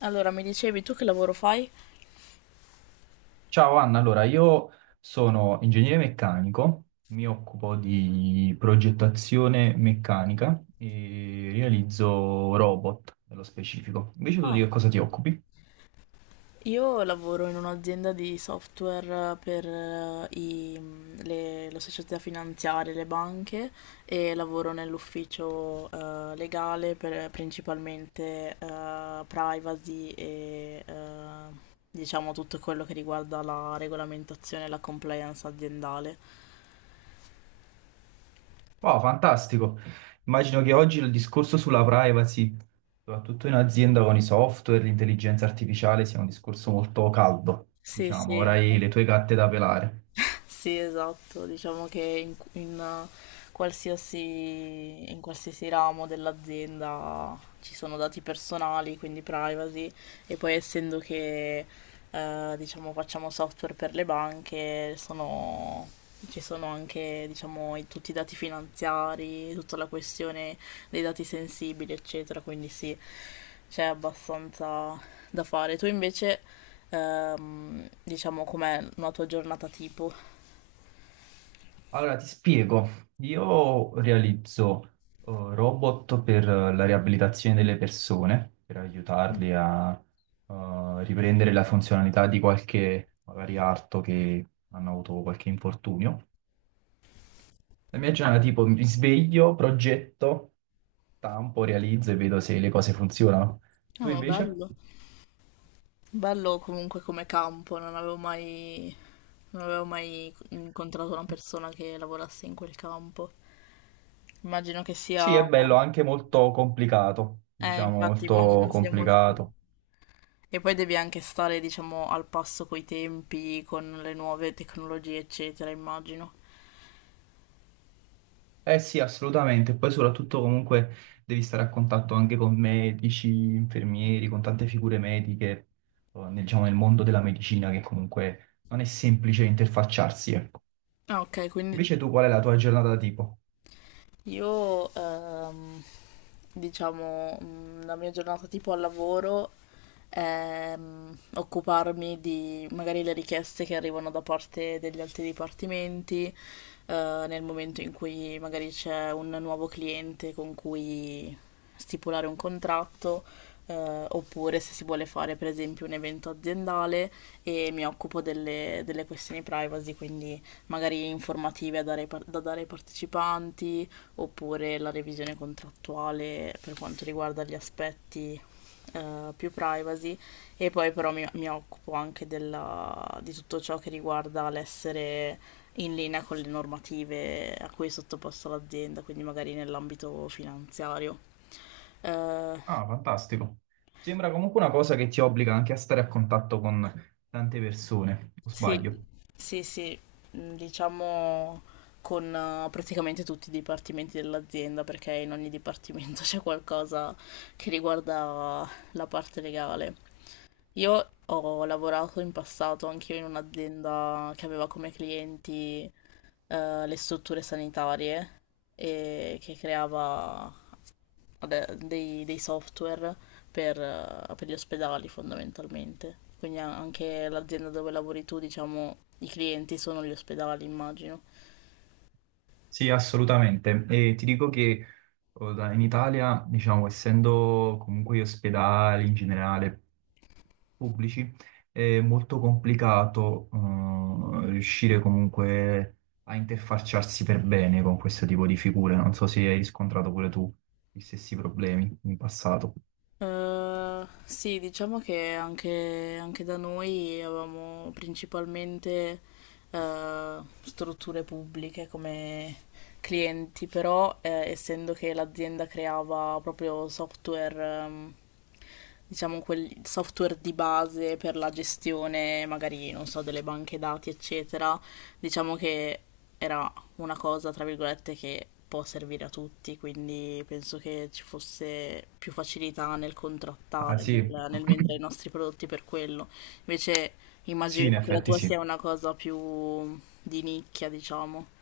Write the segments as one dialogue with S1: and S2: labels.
S1: Allora, mi dicevi tu che lavoro fai?
S2: Ciao Anna, allora io sono ingegnere meccanico, mi occupo di progettazione meccanica e realizzo robot nello specifico. Invece tu di
S1: Ah,
S2: che cosa ti occupi?
S1: io lavoro in un'azienda di software per le società finanziarie, le banche e lavoro nell'ufficio legale, per principalmente privacy e diciamo tutto quello che riguarda la regolamentazione e la compliance aziendale.
S2: Wow, fantastico! Immagino che oggi il discorso sulla privacy, soprattutto in azienda con i software, l'intelligenza artificiale, sia un discorso molto caldo,
S1: Sì,
S2: diciamo,
S1: sì.
S2: avrai le tue gatte da pelare.
S1: Sì, esatto, diciamo che in eh, in qualsiasi ramo dell'azienda ci sono dati personali, quindi privacy, e poi essendo che diciamo, facciamo software per le banche, ci sono anche, diciamo, tutti i dati finanziari, tutta la questione dei dati sensibili, eccetera, quindi sì, c'è abbastanza da fare. Tu invece, diciamo, com'è una tua giornata tipo?
S2: Allora, ti spiego. Io realizzo robot per la riabilitazione delle persone, per aiutarli a riprendere la funzionalità di qualche magari arto che hanno avuto qualche infortunio. La mia giornata tipo mi sveglio, progetto, stampo, realizzo e vedo se le cose funzionano.
S1: No,
S2: Tu
S1: ma
S2: invece?
S1: bello. Bello comunque come campo, non avevo mai incontrato una persona che lavorasse in quel campo. Immagino che sia...
S2: Sì, è bello, anche molto complicato, diciamo
S1: Infatti
S2: molto
S1: immagino sia molto...
S2: complicato.
S1: E poi devi anche stare, diciamo, al passo coi tempi, con le nuove tecnologie, eccetera, immagino.
S2: Eh sì, assolutamente. Poi soprattutto comunque devi stare a contatto anche con medici, infermieri, con tante figure mediche, nel, diciamo, nel mondo della medicina che comunque non è semplice interfacciarsi, ecco.
S1: Ah, ok, quindi
S2: Invece tu qual è la tua giornata tipo?
S1: io, diciamo, mm, la mia giornata tipo al lavoro è, mm, occuparmi di magari le richieste che arrivano da parte degli altri dipartimenti, nel momento in cui magari c'è un nuovo cliente con cui stipulare un contratto, oppure se si vuole fare per esempio un evento aziendale, e mi occupo delle questioni privacy, quindi magari informative da dare da dare ai partecipanti, oppure la revisione contrattuale per quanto riguarda gli aspetti più privacy, e poi però mi occupo anche di tutto ciò che riguarda l'essere in linea con le normative a cui è sottoposta l'azienda, quindi magari nell'ambito finanziario. Eh,
S2: Ah, fantastico. Sembra comunque una cosa che ti obbliga anche a stare a contatto con tante persone, o
S1: sì,
S2: sbaglio?
S1: sì, sì, mm, diciamo con praticamente tutti i dipartimenti dell'azienda, perché in ogni dipartimento c'è qualcosa che riguarda la parte legale. Io ho lavorato in passato anche io in un'azienda che aveva come clienti le strutture sanitarie e che creava dei software per gli ospedali fondamentalmente. Quindi anche l'azienda dove lavori tu, diciamo, i clienti sono gli ospedali, immagino.
S2: Sì, assolutamente. E ti dico che in Italia, diciamo, essendo comunque gli ospedali in generale pubblici è molto complicato riuscire comunque a interfacciarsi per bene con questo tipo di figure. Non so se hai riscontrato pure tu gli stessi problemi in passato.
S1: Sì, diciamo che anche da noi avevamo principalmente eh, strutture pubbliche come clienti, però essendo che l'azienda creava proprio software, ehm, diciamo quel software di base per la gestione, magari, non so, delle banche dati, eccetera, diciamo che era una cosa, tra virgolette, che può servire a tutti, quindi penso che ci fosse più facilità nel
S2: Ah
S1: contrattare,
S2: sì,
S1: nel vendere i nostri prodotti per quello. Invece
S2: sì,
S1: immagino
S2: in
S1: che la
S2: effetti
S1: tua
S2: sì.
S1: sia una cosa più di nicchia, diciamo.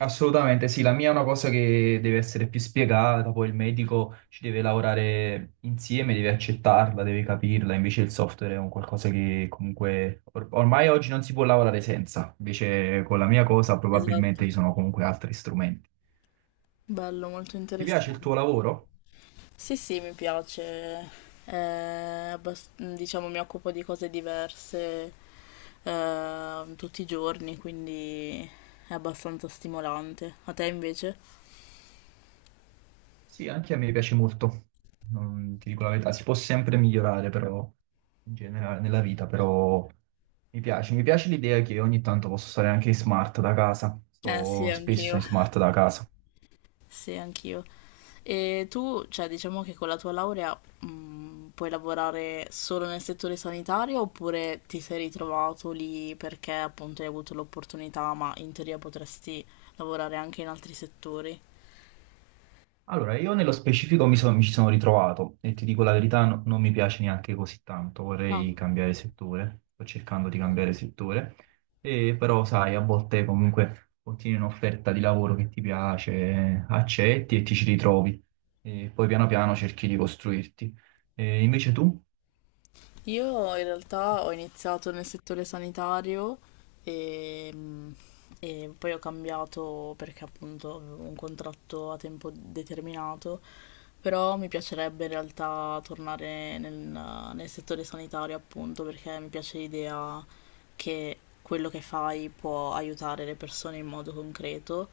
S2: Assolutamente sì, la mia è una cosa che deve essere più spiegata, poi il medico ci deve lavorare insieme, deve accettarla, deve capirla, invece il software è un qualcosa che comunque ormai oggi non si può lavorare senza, invece con la mia cosa probabilmente
S1: Esatto.
S2: ci sono comunque altri strumenti.
S1: Bello, molto
S2: Ti piace il
S1: interessante.
S2: tuo lavoro?
S1: Sì, sì, mi piace. Eh, diciamo, mi occupo di cose diverse tutti i giorni, quindi è abbastanza stimolante. A te invece?
S2: Sì, anche a me piace molto, non ti dico la verità, si può sempre migliorare però, in generale nella vita, però mi piace l'idea che ogni tanto posso stare anche in smart da casa,
S1: Eh sì,
S2: sto spesso
S1: anch'io.
S2: in smart da casa.
S1: Sì, anch'io. E tu, cioè, diciamo che con la tua laurea, puoi lavorare solo nel settore sanitario, oppure ti sei ritrovato lì perché appunto hai avuto l'opportunità, ma in teoria potresti lavorare anche in altri settori?
S2: Allora, io nello specifico mi ci sono ritrovato e ti dico la verità, non mi piace neanche così tanto,
S1: No.
S2: vorrei cambiare settore, sto cercando di
S1: Ok.
S2: cambiare settore, e però sai, a volte comunque ottieni un'offerta di lavoro che ti piace, accetti e ti ci ritrovi, e poi piano piano cerchi di costruirti. E invece tu?
S1: Io in realtà ho iniziato nel settore sanitario e, mh, e poi ho cambiato perché appunto avevo un contratto a tempo determinato. Però mi piacerebbe in realtà tornare nel settore sanitario, appunto, perché mi piace l'idea che quello che fai può aiutare le persone in modo concreto.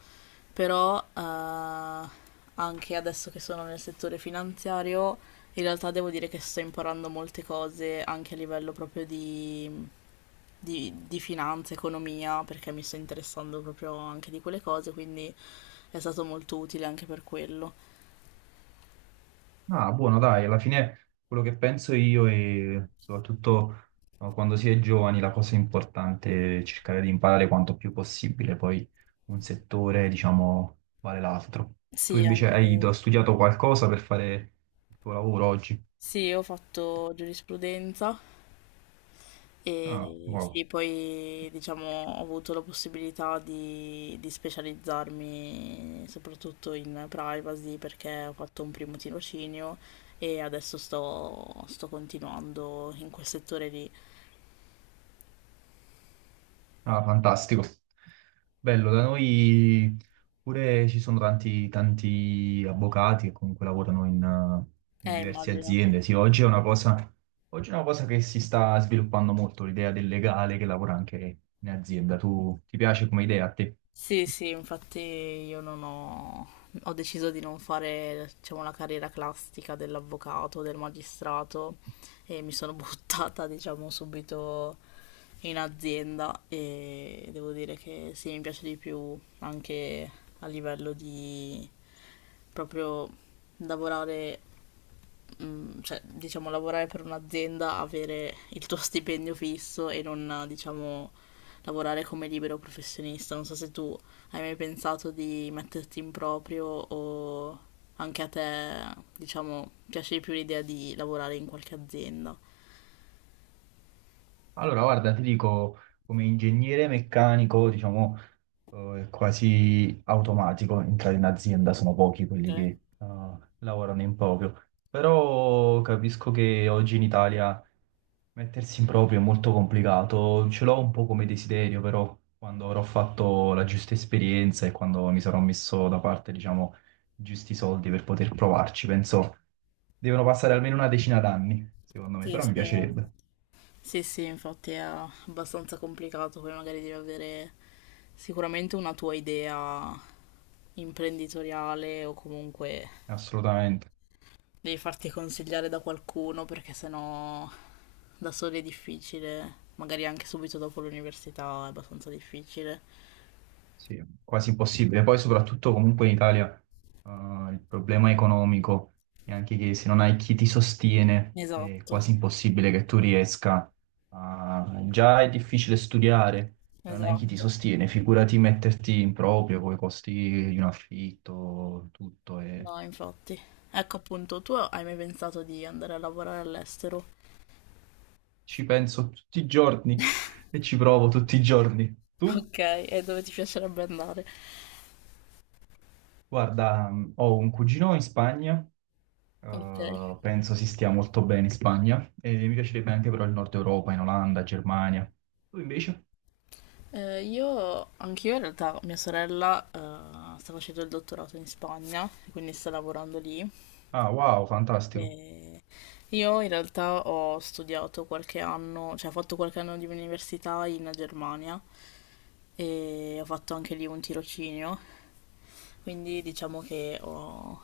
S1: Però anche adesso che sono nel settore finanziario, in realtà devo dire che sto imparando molte cose anche a livello proprio di finanza, economia, perché mi sto interessando proprio anche di quelle cose, quindi è stato molto utile anche per quello.
S2: Ah, buono, dai, alla fine quello che penso io e soprattutto quando si è giovani la cosa importante è cercare di imparare quanto più possibile, poi un settore, diciamo, vale l'altro. Tu
S1: Sì,
S2: invece
S1: anche...
S2: hai studiato qualcosa per fare il tuo lavoro oggi?
S1: Sì, io ho fatto giurisprudenza
S2: Ah,
S1: e
S2: wow.
S1: sì, poi diciamo ho avuto la possibilità di specializzarmi soprattutto in privacy, perché ho fatto un primo tirocinio e adesso sto continuando in quel settore lì.
S2: Ah, fantastico. Bello, da noi pure ci sono tanti, tanti avvocati che comunque lavorano in, in diverse
S1: Immagino, sì.
S2: aziende. Sì, oggi è una cosa, oggi è una cosa che si sta sviluppando molto, l'idea del legale che lavora anche in azienda. Tu ti piace come idea a te?
S1: Sì, sì, infatti io non ho... ho deciso di non fare, diciamo, la carriera classica dell'avvocato, del magistrato, e mi sono buttata, diciamo, subito in azienda, e devo dire che sì, mi piace di più anche a livello di proprio lavorare, mm, cioè, diciamo, lavorare per un'azienda, avere il tuo stipendio fisso e non, diciamo, lavorare come libero professionista. Non so se tu hai mai pensato di metterti in proprio, o anche a te, diciamo, piace di più l'idea di lavorare in qualche azienda.
S2: Allora, guarda, ti dico, come ingegnere meccanico, diciamo, è quasi automatico entrare in azienda, sono pochi quelli che
S1: Ok.
S2: lavorano in proprio. Però capisco che oggi in Italia mettersi in proprio è molto complicato, ce l'ho un po' come desiderio, però quando avrò fatto la giusta esperienza e quando mi sarò messo da parte, diciamo, i giusti soldi per poter provarci, penso devono passare almeno una decina d'anni, secondo me,
S1: Sì,
S2: però mi
S1: sì, no.
S2: piacerebbe,
S1: Sì, sì, infatti è abbastanza complicato, poi magari devi avere sicuramente una tua idea imprenditoriale o comunque
S2: assolutamente.
S1: devi farti consigliare da qualcuno, perché sennò da soli è difficile, magari anche subito dopo l'università è abbastanza difficile.
S2: Sì, quasi impossibile. Poi soprattutto comunque in Italia eh, il problema economico è anche che se non hai chi ti sostiene è
S1: Esatto,
S2: quasi impossibile che tu riesca a... Già è difficile studiare, se non hai chi ti
S1: esatto.
S2: sostiene, figurati metterti in proprio con i costi di un affitto, tutto. E...
S1: No, infatti. Ecco appunto, tu hai mai pensato di andare a lavorare all'estero?
S2: Ci penso tutti i giorni e ci provo tutti i giorni. Tu,
S1: Ok, e dove ti piacerebbe andare?
S2: guarda, ho un cugino in Spagna.
S1: Ok.
S2: Penso si stia molto bene in Spagna e mi piacerebbe anche però il Nord Europa, in Olanda, Germania. Tu invece?
S1: Io, anch'io in realtà, mia sorella sta facendo il dottorato in Spagna, quindi sta lavorando lì.
S2: Ah, wow, fantastico.
S1: Eh, io in realtà ho studiato qualche anno, cioè ho fatto qualche anno di università in Germania, e ho fatto anche lì un tirocinio, quindi diciamo che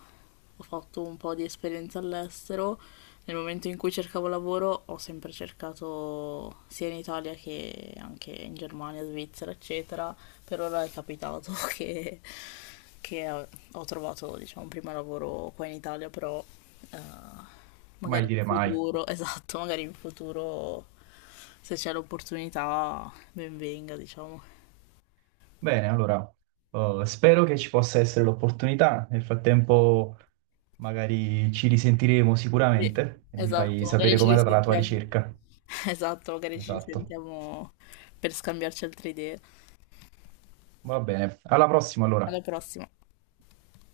S1: ho fatto un po' di esperienza all'estero. Nel momento in cui cercavo lavoro ho sempre cercato sia in Italia che anche in Germania, Svizzera, eccetera. Per ora è capitato che ho trovato, diciamo, un primo lavoro qua in Italia, però, eh,
S2: Mai
S1: magari in
S2: dire mai.
S1: futuro, esatto, magari in futuro, se c'è l'opportunità, ben venga, diciamo.
S2: Bene, allora, spero che ci possa essere l'opportunità. Nel frattempo, magari ci risentiremo
S1: Sì,
S2: sicuramente e mi fai
S1: esatto, magari
S2: sapere
S1: ci
S2: com'è andata la tua
S1: risentiamo.
S2: ricerca.
S1: Esatto, magari ci
S2: Esatto.
S1: risentiamo per scambiarci altre idee.
S2: Va bene. Alla prossima,
S1: Alla
S2: allora.
S1: prossima.